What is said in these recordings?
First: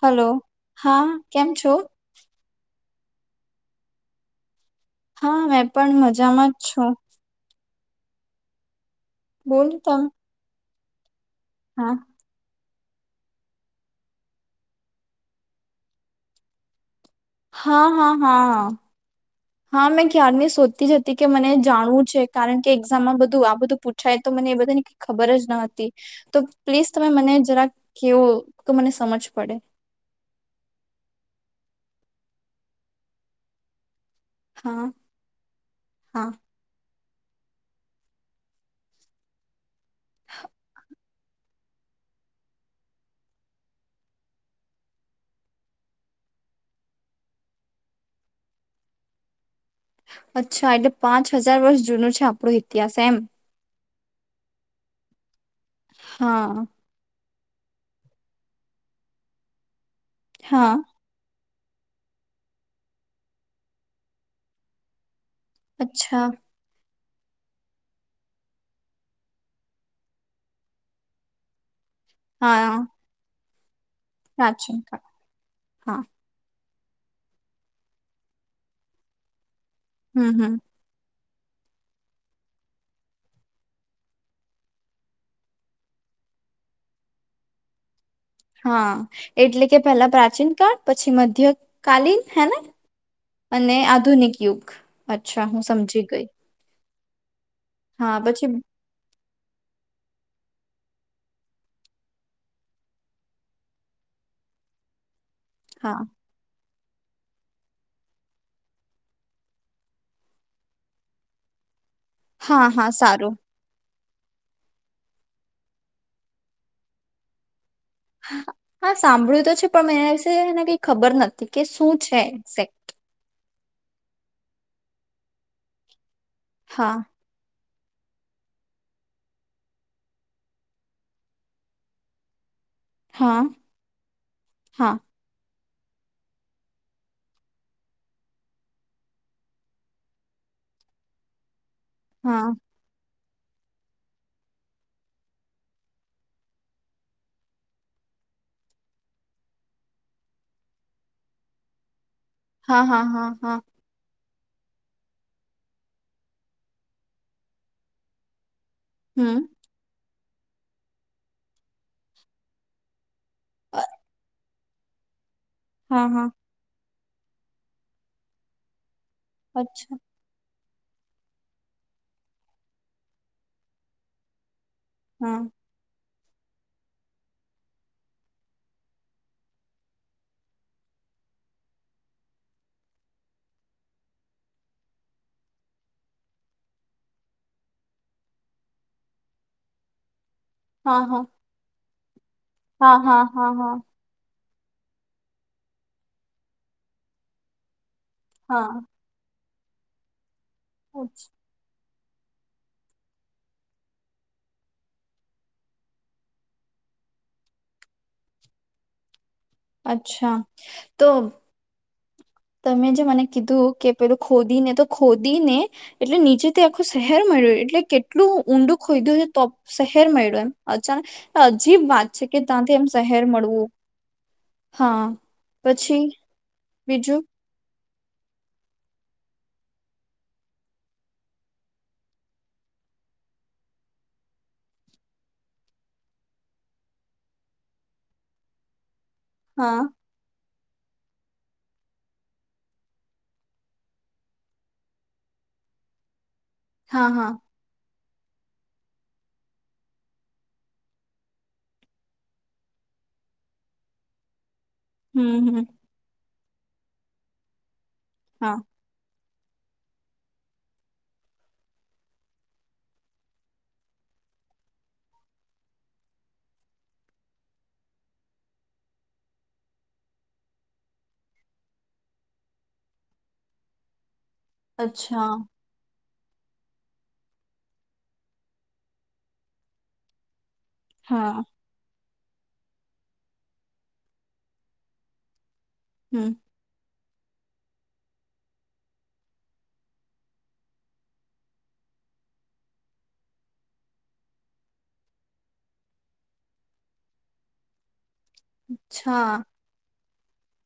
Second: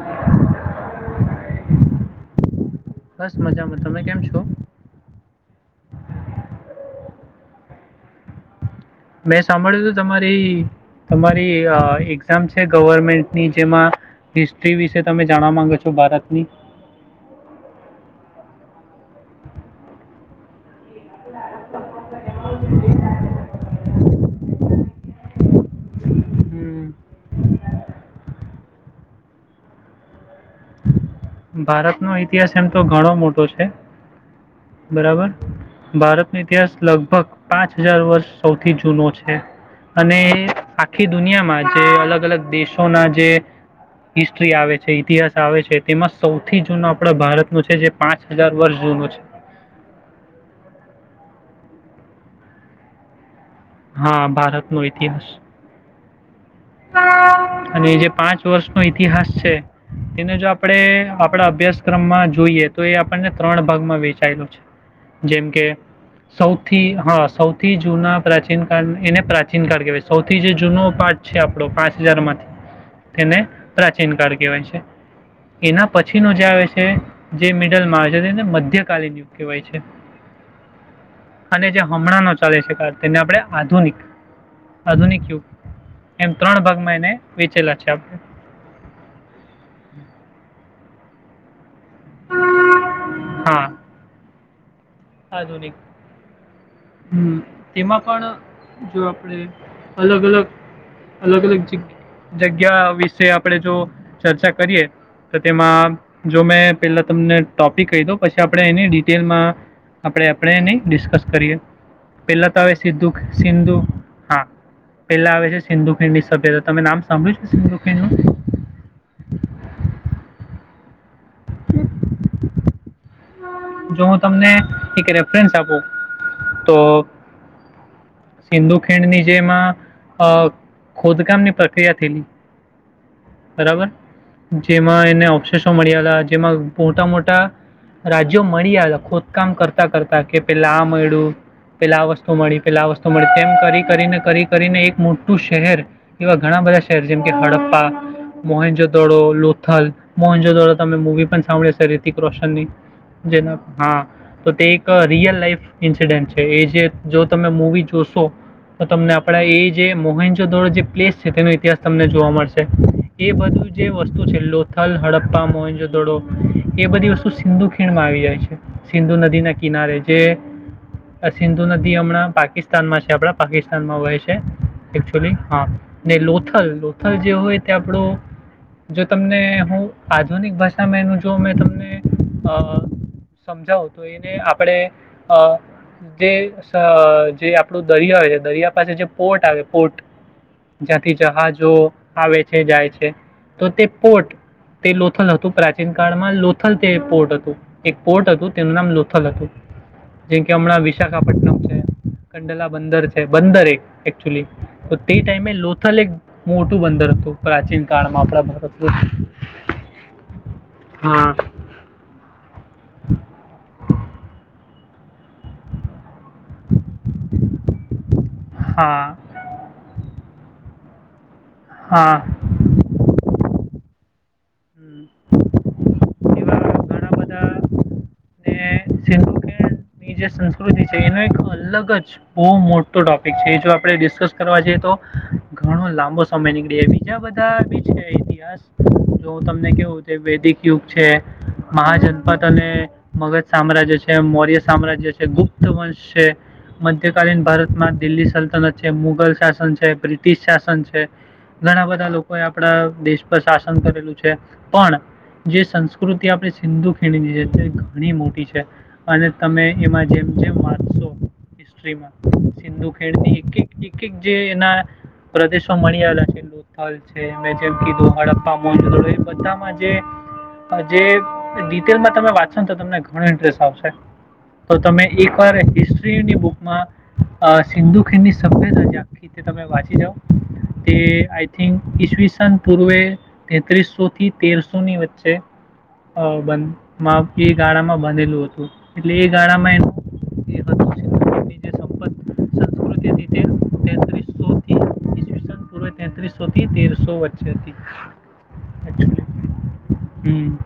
Hello, હા, કેમ છો? [unintelligible] બસ, મજામાં. તમે કેમ છો? હા, મેં પણ મજામાં જ છું. મેં બોલ સાંભળ્યું હતું તમ તમારી. તમારી હા એક્ઝામ? ગવર્મેન્ટની જેમાં હિસ્ટ્રી વિશે તમે જાણવા માંગો છો ભારતની? હા, હા, હા, હા. મેં ક્યારની શોધતી જ હતી કે મને જાણવું છે, કારણ કે એક્ઝામમાં બધું આ બધું પૂછાય, તો મને એ બધાને ખબર જ ન હતી, તો હમ, પ્લીઝ તમે મને જરા કેવો, તો મને સમજ પડે. ભારતનો ઇતિહાસ એમ તો ઘણો મોટો છે. હા બરાબર હા ભારત ન ઇતિહાસ લ લગભગ પાંચ હજાર વર્ષ સૌથી જૂનો છે અને આખી દુનિયામાં જે અલગ અલગ દેશોના જે હિસ્ટ્રી આવે છે ઇતિહાસ આવે છે તેમાં સૌથી જૂનું આપડા ભારત ન છે જે પાંચ હજાર વર્ષ જૂનું છે અચ્છા એટલે પાંચ હજાર વર્ષ જૂનું છે આપણો ઇતિહાસ એમ હા ભારત નો ઇતિહાસ હા અને જે પાંચ વર્ષ નો ઈતિહાસ છે એને જો હા આપડે આપડા અભ્યાસક્રમમાં જોઈએ તો એ આપણને ત્રણ ભાગમાં વેચાયેલું છે જેમ કે અચ્છા સૌથી હા સૌથી જૂના પ્રાચીન કાળ એને પ્રાચીન કાળ કહેવાય સૌથી જે જૂનો પાઠ છે આપણો પાંચ હજાર માંથી હા તેને પ્રાચીન કાળ કહેવાય પ્રાચીન છે કાળ એના હા પછીનું જે આવે છે. જે મિડલમાં છે તેને મધ્યકાલીન યુગ કહેવાય છે. હમ હમ અને જે હમણાંનો ચાલે છે કાળ તેને આપણે આધુનિક આધુનિક યુગ એમ ત્રણ ભાગમાં એને વેચેલા છે આપણે હા એટલે કે પેલા પ્રાચીન કાળ પછી મધ્ય કાલીન હેને હા અને આધુનિક યુગ અચ્છા હું આધુનિક સમજી ગઈ હમ તેમાં હા પછી પણ જો આપણે અલગ અલગ અલગ અલગ જગ જગ્યા વિશે આપણે જો ચર્ચા કરીએ. તો તેમાં હા જો મેં પેલા તમને ટોપિક કહી દો પછી આપણે એની ડિટેલમાં આપણે આપણે એની ડિસ્કસ કરીએ પહેલા ત હા આવે હા સિદ્ધુ સારું સિંધુ હા પેલા આવે છે સિંધુ ખીણની સભ્યતા તમે નામ સાભળ્યું છે સિંધુ ખિણ હા સાંભળ્યું તો છે પણ એના વિશે એને કઈ ખબર નથી એ કે શું છે એક્ઝેક્ટ જો હું તમને એક રેફરન્સ આપું તો હા સિંધુ ખીંણની જેમાં અ ખોદકામની પ્રક્રિયા થયેલી હા બરાબર હા જેમાં એને ઓપ સો મળીયા હતા જેમાં મોટા મોટા રાજ્યો મળી આવેલા ખોદકામ કરતા કરતા કે પેલા આ મળ્યું- પેલા આ વસ્તુ હા મળી પેલા આ વસ્તુ તો મળે એમ કરી કરીને કરી કરીને એક મોટું શહેર એવા ઘણા બધા શહેર જેમ કે હડપ્પા મોહેનજોદોડો લોથલ મોહનજોદોડો તમે મુવી પણ સાંભળી શે રિતિક રોશનની હા હા હા જેના હા તો તે એક રિયલ લાઈફ ઇન્સિડેન્ટ છે એ જે જો તમે મૂવી જોશો તો તમને આપણા હમ એ જે મોહન જોડદો જે પ્લેસ છે તેનો ઇતિહાસ તમને જોવા મળશે. એ બધું જે વસ્તુ છેલ્લો કલ હડપ પા હા જોોડો હા એ બધી ું સિંધુ ખીણમાં આવી જાય છે સિંધુ નદી ના અચ્છા કિનારે જે સિંધુ નદી હમણાં પાકિસ્તા સ્માં છે આપડા પાકિસ્તાનમાં હોય છે એકચુઅલી હા ને લોથલ લોથલ જે હોય તે આપણું જો તમને હું આધુનિક ભાષામાં એનું જો મે તમને સમજાવ તો એને આપણે જે આપણું દરિયા હોય છે દરિયા પાસે જે પોર્ટ આવે પોર્ટ હા જાથી હા જહાજો આવે છે જાય હા છે હા હા તો હા તે પોટ તે લોથલ હતું પ્રાચીન કાળમાં લોથલ તે પોર્ટ હતું એક પોર્ટ હતું તેનું નામ લોથલ હતું જેમ કે હમણાં હા વિશાખાપટનમ છે હ કંડલા બંદર છે બંદર એક એકચુલી તો તે ટાઈમે લોથલ એક મોટું બંદર હતું પ્રાચીન કાળમાં આપણા ભારતનું અચ્છા તો હા તમે જે મને કીધું કે પેલું ખોદીને તો ખોદી ને એટલે નીચે તે આખું શહેર મળ્યું એટલે કેટલું ઊંડું હા ખોદ્યું છે તો શહેર મળ્યું એમ અચ્છા અજીબ વાત હા છે કે ત્યાંથી એમ શહેર મળવું હમ. હા પછી, એવા બીજું ઘણા બધા ને સિંધુ કેની જે સંસ્કૃતિ છે એનો એક અલગ જ બહુ મોટો ટોપિક છે જો આપણે ડિસ્કસ કરવા જએ તો ઘણો લાંબો સમય નીકળી બીજા બધા બ છે ઇતિહાસ જો તમને હા કેવું છે વૈદિક યુગ છે. મહાજનપદ અને મગધ સામ્રાજ્ય છે, મૌર્ય સામ્રાજ્ય છે, ગુપ્ત વંશ છે. હા હા મધ્યકાલીન ભારતમાં દિલ્હી સલ્તનત છે, મુગલ શાસન છે, બ્રિટિશ શાસન છે, ઘણા બધા લોકોએ આપણા દેશ પર શાસન કરેલું છે. પણ હમ જે હમ સંસ્કૃતિ આપણે સિંધુ ખીણી છે તે ઘણી મોટી હા છે અને તમે એમાં જેમ જેમ વાંચશો હિસ્ટ્રીમાં સિંધુખેડની એક એક એક જે એના પ્રદેશો મળી આવેલા છે. લોથલ છે, જેમ કીધું હડપ્પા એ બધામાં જે ડીટેલમાં તમે વાચ ચસો ને તો તમને ઘણું ઇન્ટરેસ્ટ આવશે. તો તમે અચ્છા એકવાર હીસ ની બુકમાં સિંધુખીણની સભ્યતાજી આખી તે તમે વાંચી જાઓ. તે હા આઈ થિંક ઈસવીસ સન પૂર્વે તેત્રીસોથી તેરસોની વચ્ચે અ હમ બંધ માં એ ગાળામાં બનેલું હતું. એટલે એ ગાળામાં [inaudible] જે સંકૃતિ હતી તે તેત્રીસોથી પૂ તેત્રીસોથી તેરસો વચ્ચે હતી. અચ્છા. હમ્મ.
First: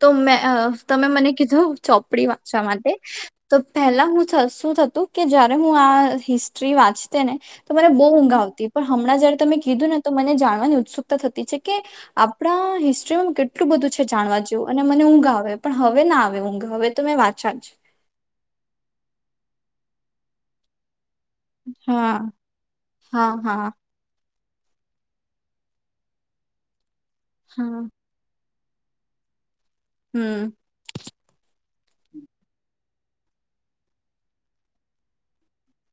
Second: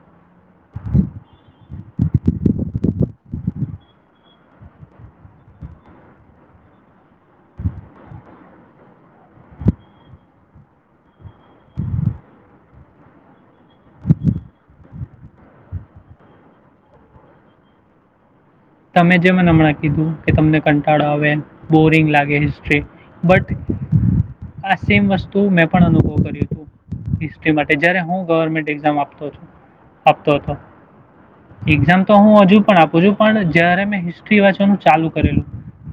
તો મે અ તમે મને કીધું ચોપડી વાંચવા માટે તો પહેલા હું થત શું થતું કે જયારે હું આ હિસ્ટ્રી વાંચતી ને તો મને બહુ ઊંઘ આવતી પણ હમણાં જયારે તમે કીધું ને તો મને જાણવાની ઉત્સુકતા થતી છે કે આપણા હિસ્ટ્રીમાં કેટ કેટલું બધું છે જાણવા જેવું. અને મને ઊંઘ આવે પણ હવે ના આવે ઊંઘ હવે તો મેં વાંચા જ તમે જે મને હમણાં કીધું કે તમને કંટાળો આવે આવે બોરિંગ હા લાગે હિસ્ટ્રી હા હા બટ આ સેમ વસ્તુ મેં પણ અનુભવ કર્યું તું. હિસ્ટ્રી માટે હા જયારે હું ગવર્મેન્ટ એક્ઝામ આપતો હતો. આપતો હમ્મ. એક્ઝામ તો હું હજુ પણ આપું છું પણ જયારે મેં હિસ્ટ્રી વાંચવાનું ચાલુ કરેલું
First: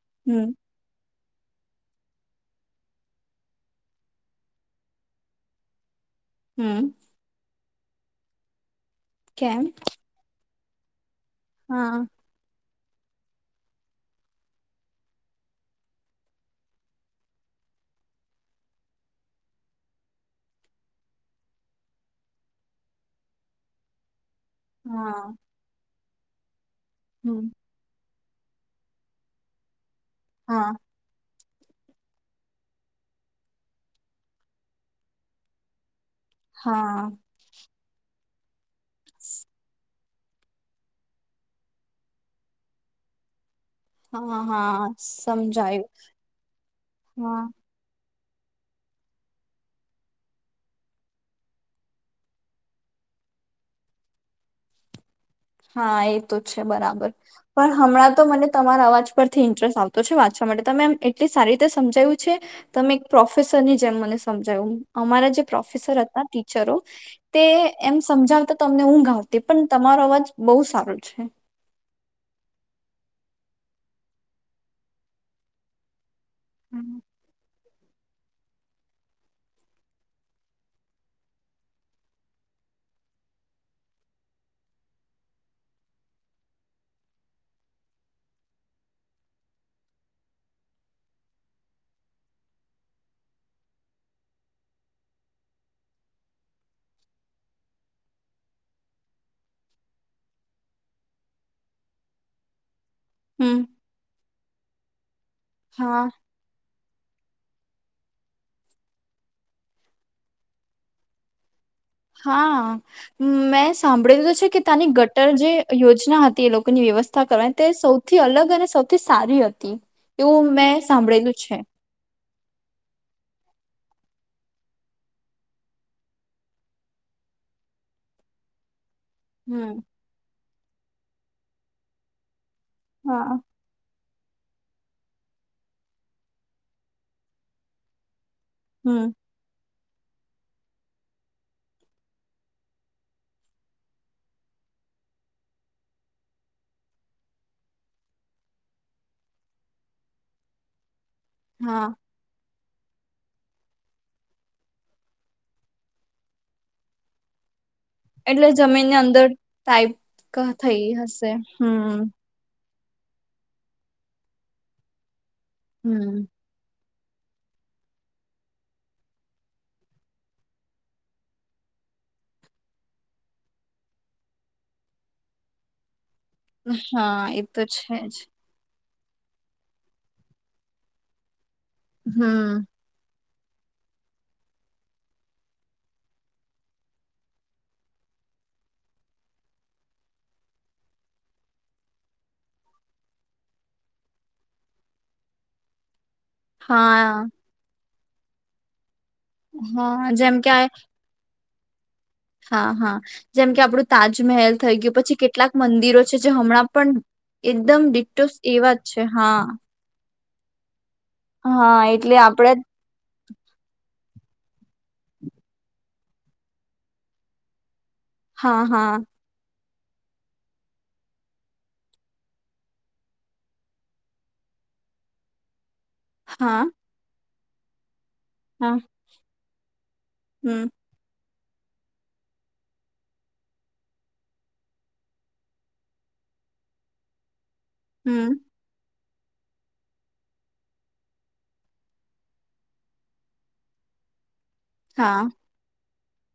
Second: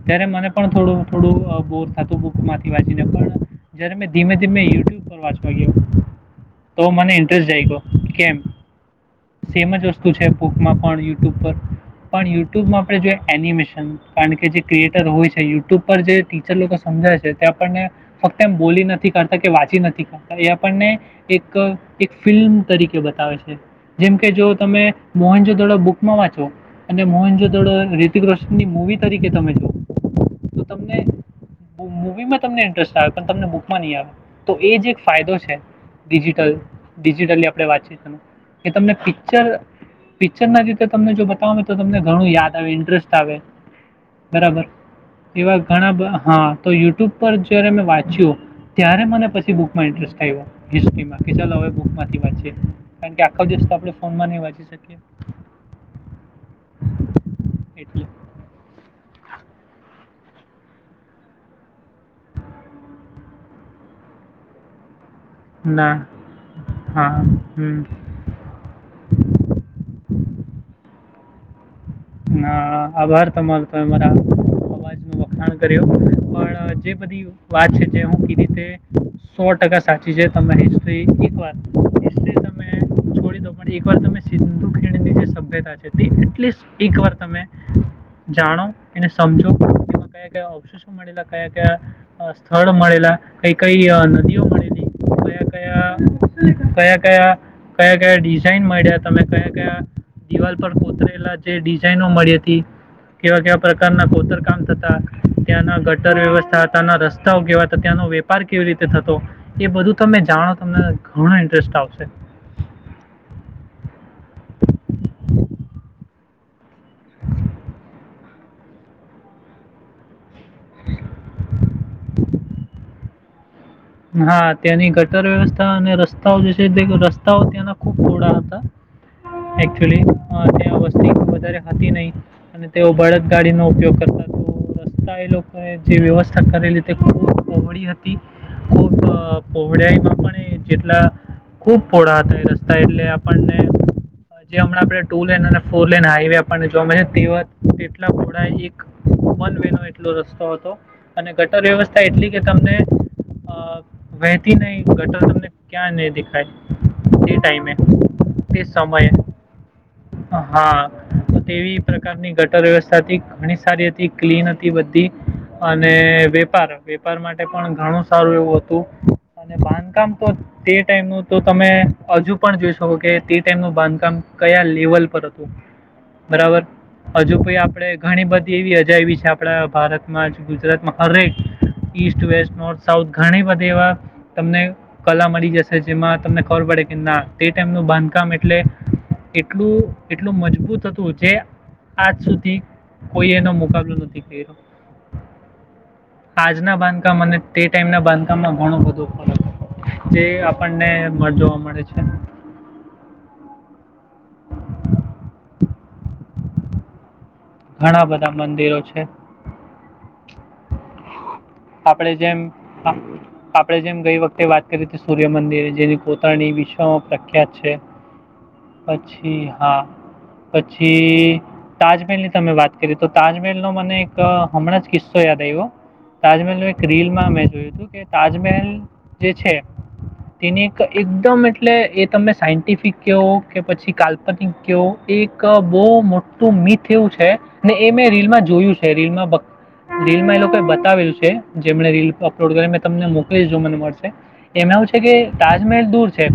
ત્યારે મને હમ પણ થોડું થોડું અ બોર થાતું બુકમાંથી વાંચીને પણ જ્યારે મેં ધીમે ધીમે યુટ્યુબ પર વાંચવા ગયો. તો હમ મને ઇન્ટરસ્ટ જાયગો. કેમ? કેમ સેમ જ વસ્તુ છે. માં પણ યટુબ પર હા પણ યુટ્યુબમાં આપ જો એનિમેશન કારણ કે જે ક્રિએટર હોય છે યુટ્યુબ પર જે ટીચર લોકો સમજાય છે તે આપણને ફક્ત એમ બોલી નથી કરતા કે વાંચી નથી કરતા એ આપણને એક ફિલ્મ તરીકે બતાવે છે. જેમ કે કે જો તમે હા મોહન જો દડો બુક વાંચો અને મોહન હમ જો થોડો રી કૃષ્ણની મુવી તરીકે તમે જો. તો હા તમને મૂવીમાં તમને ઇન્ટરેસ્ટ આવે પણ તમને બુકમાં નહી આવે તો એ જ એક ફાયદો છે. ડિજિટલ હા ડિજિટલ આપણે વાતચીતનું. કે તમને પિક્ચર પિક્ચર ના રીતે તમને જો બતાવ તો તમને ઘણું યાદ આવે ઇન્ટરેસ્ટ આવે. હા બરાબર હા એવા સમજાયું ઘણા હા તો યુટ્યુબ પર હા જયારે મે વાંચ્યું ત્યારે મને પછી બુક માં ઇન્ટ્રેસ્ટ આઇવો કે ચાલ હવે બુકમાંથી વાંચીએ કારણકે આખો દિવસ તો આપણે ફોનમાં ની વાંચી શકીએ. હા એ તો છે બરાબર પણ એટલે હમણાં તો મને તમારા અવાજ પરથી [unintelligible] આવતો છે વાંચવા માટે તમેમ એટલી સારી રીતે સમજાયું છે તમે એક પ્રોફેસર ની જેમ મને સમજાયું. અમારા જે ના પ્રોફેસર હતા ટીચરો હા તે હમ એમ સમજાવતા તમને ઉંગ આવતી પણ તમારો અવાજ બહુ સારું છે. હા આભાર તમારો તો મારા અવાજ નો વખાણ કર્યું. પણ જે બધી વાત છે જે હું કીધી તે સો ટકા સાચી છે તમે હિસ્ટ્રી એકવાર હિસ્ટ્રી તમે છોડી દો પણ એકવાર તમે સિંધુ ખીણીની જે સભ્યતા છે તે એટલીસ્ટ એકવાર તમે જાણો એને સમજો તેમાં કયા કયા અવશેષો મળેલા કયા કયા સ્થળ મળેલા કઈ કઈ નદીઓ મળેલી કયા કયા કયા કયા કયા કયા ડિઝાઇન મળ્યા તમે કયા કયા દિવાલ પર કોતરેલા જે ડિઝાઇનો મળી હતી. કેવા કેવા હમ પ્રકારના ખોતર કામ થતા. તા ત્યાંના હા ગટર વ્યવસ્થા ત્યાના રસ્તાઓ કેવા હતા ત્યાંનો વેપાર કેવી રીતે થતો એ બધું તમે જાણો તમને ઘણુ હા મેં સાંભળી લીધું છે કે તાની ગટર જે યોજના હતી તે લોકોની વ્યવસ્થા કરવાની તે સૌથી અલગ અને સૌથી સારી હતી. એવું મેં સાંભળેલું છે. હા ત્યાંની ગટર વ્યવસ્થા અને રસ્તાઓ જે છે તે રસ્તાઓ ત્યાંના ખુબ પીડા હતા. હમ એક્ચુઅલી ત અસ્થ અયારે હતી નહી અને તેઓ બળદ હા ગાડી નો ઉપયોગ કરતા. તો રસ્તા એ લોકોએ જે વ્યવસ્થા કરેલી તે ખુબ વળી હતી. હમ્મ હોડિયામાં પણ એ જેટલા ખુબ પોળા હતા એ રસ્તા એટલે આપણને જે હમણાં આપણે ટુ લેન અને ફોર લન હાઈવે આપણને જોવા મળ છે તેવા તેટલા પોળા એક વન વે નો એટલો રસ્તો હતો. અને ગટર હા વ્યવસ્થા એટલી કે તમને અ વહેતી નહી ગટર તમને ક્યાં નહી દેખાય તે ટાઈમે. એટલે તે જમીનની સમયે અંદર ટાઈપ થઈ હા, હશે તો તેવી હમ્મ. પ્રકારની [unintelligible] ઘણી સારી હતી ક્લીન હતી બધી. અને હમ વેપાર વેપાર માટે પણ ઘણું સારું એવું હતું અને બાંધકામ તો તે ટાઈમનું તો તમે હજુ પણ જોઈ શકો કે તે ટાઈમનું બાંધકામ કયા લેવલ પર હતું. બરાબર હા હજુ એ કો તો આપડે છે જ ઘણી બધી એવી એવી છે આપણા ભારતમાં ગુજરાતમાં હરેક ઇસ્ટ વેસ્ટ હમ નોર્થ ઘણી બધી એવા તમને કલા મળી જશે જેમાં તમને ખબર પડે કે ના તે ટાઈમનું બાંધકામ એટલે એટલું એટલું મજબૂત હતું જે આજ સુધી કોઈ એનો મુકાબલો નથી કર્યો. હાજના બાંધકા હા મને ટાઈમના બાંધકામમાં ઘણો બધો હા જે જેમ કે આ આપણને [inaudible] મળે છે. હા હા જેમ કે આપડું તાજમહેલ થઈ ગયું પછી કેટલાક મંદિરો છે જે હમણાં પણ એકદમ ઘણા બધા ડિક્ટોસ એવા મંદિરો જ છે હા. હા આપણે એટલે જેમ આપડે આ આપણે જેમ ગઈ વખતે વાત કરી હતી સૂર્યમંદિર જેની પોતાની વિશા પ્રખ્યાત છે. હા હા પછી હા પછી તાજમહેલ તમે વાત કરી તો તાજમહેલનો મને એક હમણાં જ કિસ્સો યાદ આવ્યો તાજમહેલ હા ન એક રીલ માં અમે જો તું કે તાજમહેલ હા જે છે તેની હમ એક એકદમ એટલે એ તમે સાયન્ટિફિક કેહો કે પછી કાલ્પનિક કેવો એ એક બહુ મોટું મીથ એવું છે હે ને એ મેં રીલ હમ માં જોયું છે. રલ રીલમાં એ લોકો બતાવેલું છે જેમને રીલ અપલોડ કરી મે તમને મોકલુ મને મળશે. એમાં એવું છે કે હા તાજમહેલ દૂર છે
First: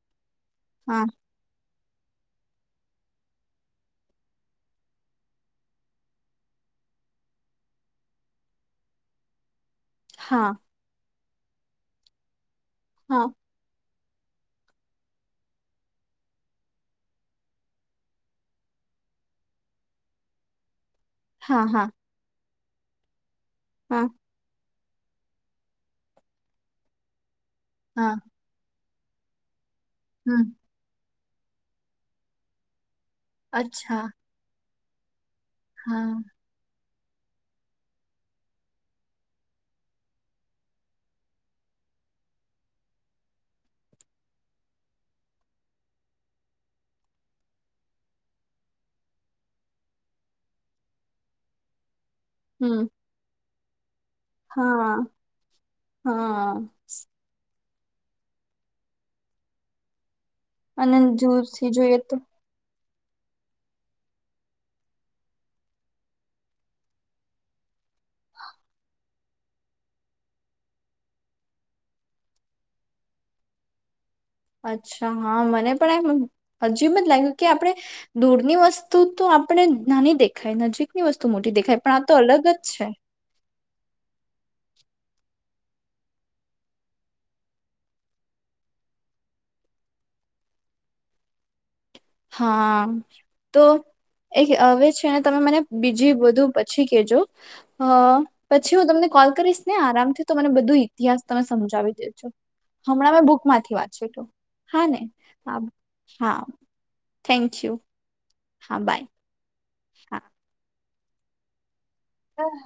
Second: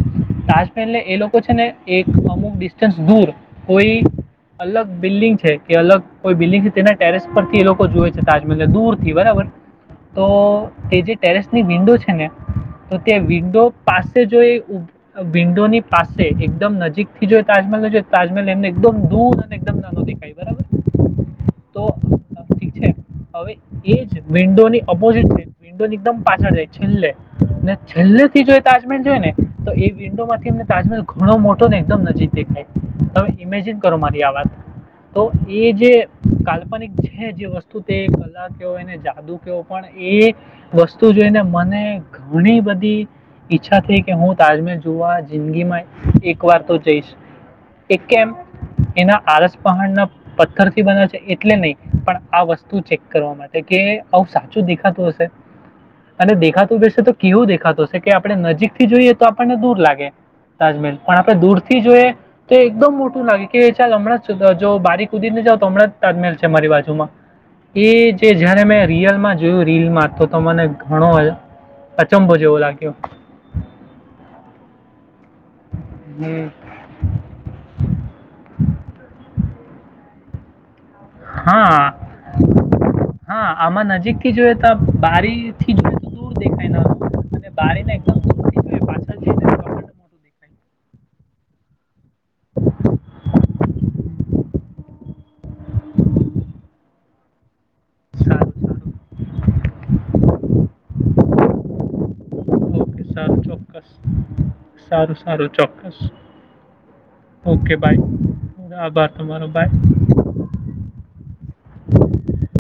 તાજમહેલ ને હા એ લોકો છે ને એક અમુક ડિસ્ટન્સ દૂર કોઈ અલગ બિલ્ડિંગ છે કે અલગ કોઈ બિલ્ડિંગ તેના ટેરેસ પરથી એ લોકો જોુવે છે તાજમહેલ દૂર થી બરાબર તો હા તેજ ટેરેસ ની વિન્ડો છે ને તો હા તે્યાં વિન્ડો પાસે જો વિન્ડો ની પાસે એકદમ નજીક થી જો તાજમહેલ જોઈ તાજમહેલ એમને એકદમ દૂધ અનેદમ નાનો દેખાય બરાબર હા હા તો [inaudible] હવે હા એજ મડોની ઓપોઝિટ છે વિડો એકદમ પાછળ જાય છેલ્લે ને હા છેલ્લે થી જોઈતા જો ને તો એ વિન્ડો હમ માંથીમને તાજમેલ ઘણો મોટો ને એકદમ નજીકેખાય તમે ઇમેજિન કરો અચ્છા મારી આ વાત તો એ જે હા કાલ્પનિક છે જે વસ્તુ તે કલા ક એને જાદુ કયોો પણ એ વસ્તુ જોઈને મને ઘણી બધી ઈચ્છા થઈ કે હું તાજમલ જોવા જિંદગીમાં એક વાર તો જઈશ એક કેમ એના આળસ પહાડના પથ્થર થી બને છે એટલે નહી પણ આ વસ્તુ હમ ચેક કરવા માટે એ આવું સાચું હા દેખાતું હશે અને હા દેખાતું બેસે તો કેવું દેખાતું હશે કે આપડણે નજીક થી જોઈએ તો આપણને દૂર લાગે તાજમહેલ પણ આપણે દૂરથી જોઈએ તો એકદમ મોટું લાગે કે એા હમણાં જો બારીક ઉદીરને જાવ તો હમણાં જ તાજમેલ છે મારી બાજુમાં એ જે જયારે મેં રિયલમાં જોયું રીલમાં તો મને ઘણો અચંભો જેવો લાગ્યો અચ્છા હા મને પણ એમ હજીબ જ લાગ્યું કે આપણે દૂરની વસ્તુ તો આપણે નાની દેખ ખ નજીક એની વસ્તુ મોટી દેખાય પણ હા આ તો અલગ જ છે હા આમાં નજીકથી જોઈએ તો બારી થી જોડે તો દૂર દેખાય ન હતું અને બારીને એકદમ દૂર થી જો પાછળ મોટું દેખાય હા તો એક હવે છેને, તમે મને બીજી બધું પછી કેજો. હા. પછી હું સારું તમને કોલ કરીશ. ને આરામથી તો મને બધું ઇતિહાસ તમે સમજાવી દેજો. સારું ઓકે હમણાં મેં સારું માંથી વાંચ ચોક્કસ [unintelligible] હા ને સારું સારું ચોક્કસ હા. Thank okay you bye. હા બાય આભાર તમારો. બાય હા. [inaudible]